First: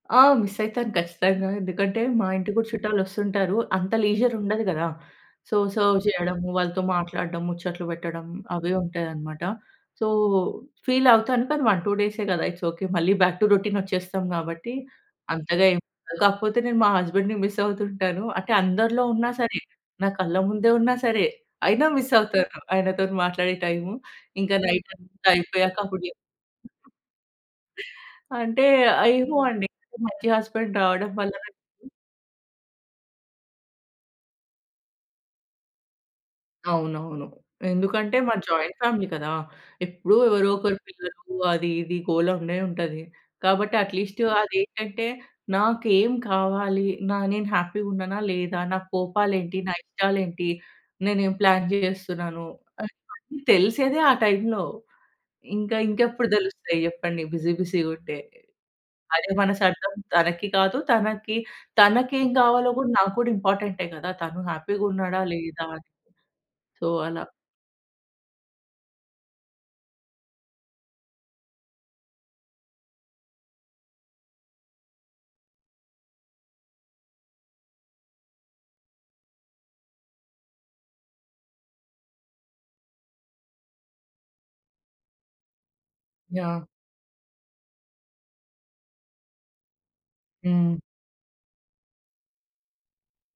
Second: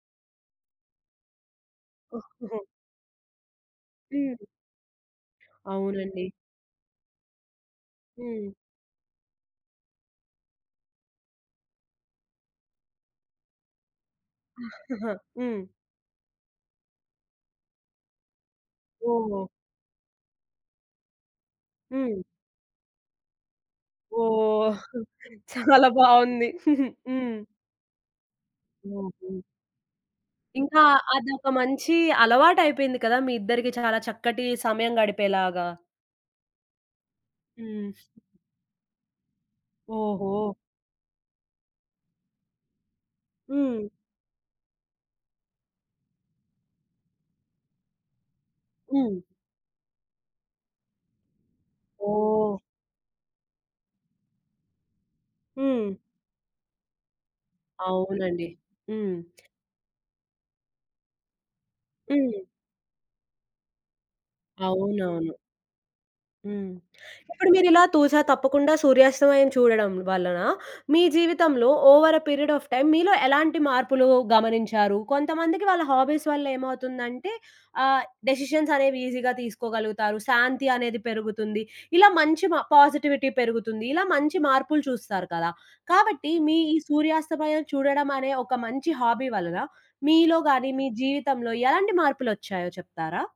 ఆ! మిస్ అయితాను గచ్చతంగా. ఎందుకంటే మా ఇంటికి గూడా చుట్టాలొస్తుంటారు. అంత హ్మ్. లీజర్ ఉండదు గదా! సో సర్వ్ అవునండి. చేయడము వాళ్ళతో మాట్లాడడం, ముచ్చట్లు పెట్టడం హ్మ్. అవే ఉంటాయనమాట. సో ఫీల్ అవుతాను. కానీ 1, 2 డేసే గదా! It's okay. మళ్ళీ బ్యాక్ టు రొటీన్ ఒచ్చేస్తాం కాబట్టి హ్మ్. అంతగా ఏం ఉండదు. కాకపోతే నేను మా హస్బెండ్‌ని మిస్ అవుతుంటాను. అంటే అందరిలో ఉన్నా ఓహ్! సరే నా కళ్ళ ముందే ఉన్నా సరే అయినా మిస్ హ్మ్. అవుతాను. ఆయనతో మాట్లాడే టైము. ఇంకా ఓహ్! నైటంతా అయిపోయాక చాలా అప్పుడు చెప్ బాగుంది. హ్మ్. అంటే ఆహ్, ఏమో ఓహో! అండి. అంటే మంచి హస్బెండ్ ఇంకా రావడం వల్లన అదొక మంచి అలవాటైపోయింది కదా! మీ ఇద్దరికి చాలా చక్కటి సమయం గడిపేలాగా. అవునవును. హ్మ్. ఎందుకంటే మా జాయింట్ ఫ్యామిలీ కదా! ఎప్పుడూ ఎవరో ఓహో! ఒకరు పిల్లలు అది ఇది గోల ఉండే ఉంటది. కాబట్టి హ్మ్. అట్‌లిస్ట్ అదేంటంటే నాకేం కావాలి? నా నేను హ్యాపీ‌గా ఉన్నానా లేదా? నా హ్మ్. కోపాలేంటి? నా ఇష్టాలేంటి? నేనేం ప్లాన్ చేస్తున్నాను? ఓహ్! అ ఇవన్నీ తెలిసేదే ఆ టైంలో. ఇంకా హ్మ్. ఇంకెప్పుడు తెలుస్తాయి జేప్పండి బిజీ బిజీ‌గుంటే. అవునండి. హ్మ్. అదే మనసర్థం తనకి కాదు. తనకి తనకేం హ్మ్. కావాలో గూడా నాకు కూడా ఇంపార్టెంటే కదా! తను హ్యాపీ‌గా ఉన్నాడా అవునవును. లేదా అని. హ్మ్. సో, అలా. ఇప్పుడు మీరిలా తూస తప్పకుండా సూర్యాస్తమయం చూడడం వలన మీ జీవితంలో over a period of time మీలో ఎలాంటి మార్పులు గమనించారు? కొంతమందికి వాళ్ళ హాబీస్ వల్లేమవుతుందంటే ఆహ్ డెసిషన్స్ అనేవి ఈజీగా తీసుకోగలుగుతారు. శాంతి అనేది పెరుగుతుంది. ఇలా మంచి మ పాజిటివిటీ పెరుగుతుంది. ఇలా మంచి మార్పులు చూస్తారు కదా! కాబట్టి మీ యాహ్! ఈ సూర్యాస్తమయం చూడడం అనే ఒక మంచి హాబీ వలన మీలో‌గాని హ్మ్. మీ జీవితంలో ఎలాంటి మార్పులొచ్చాయో చెప్తారా?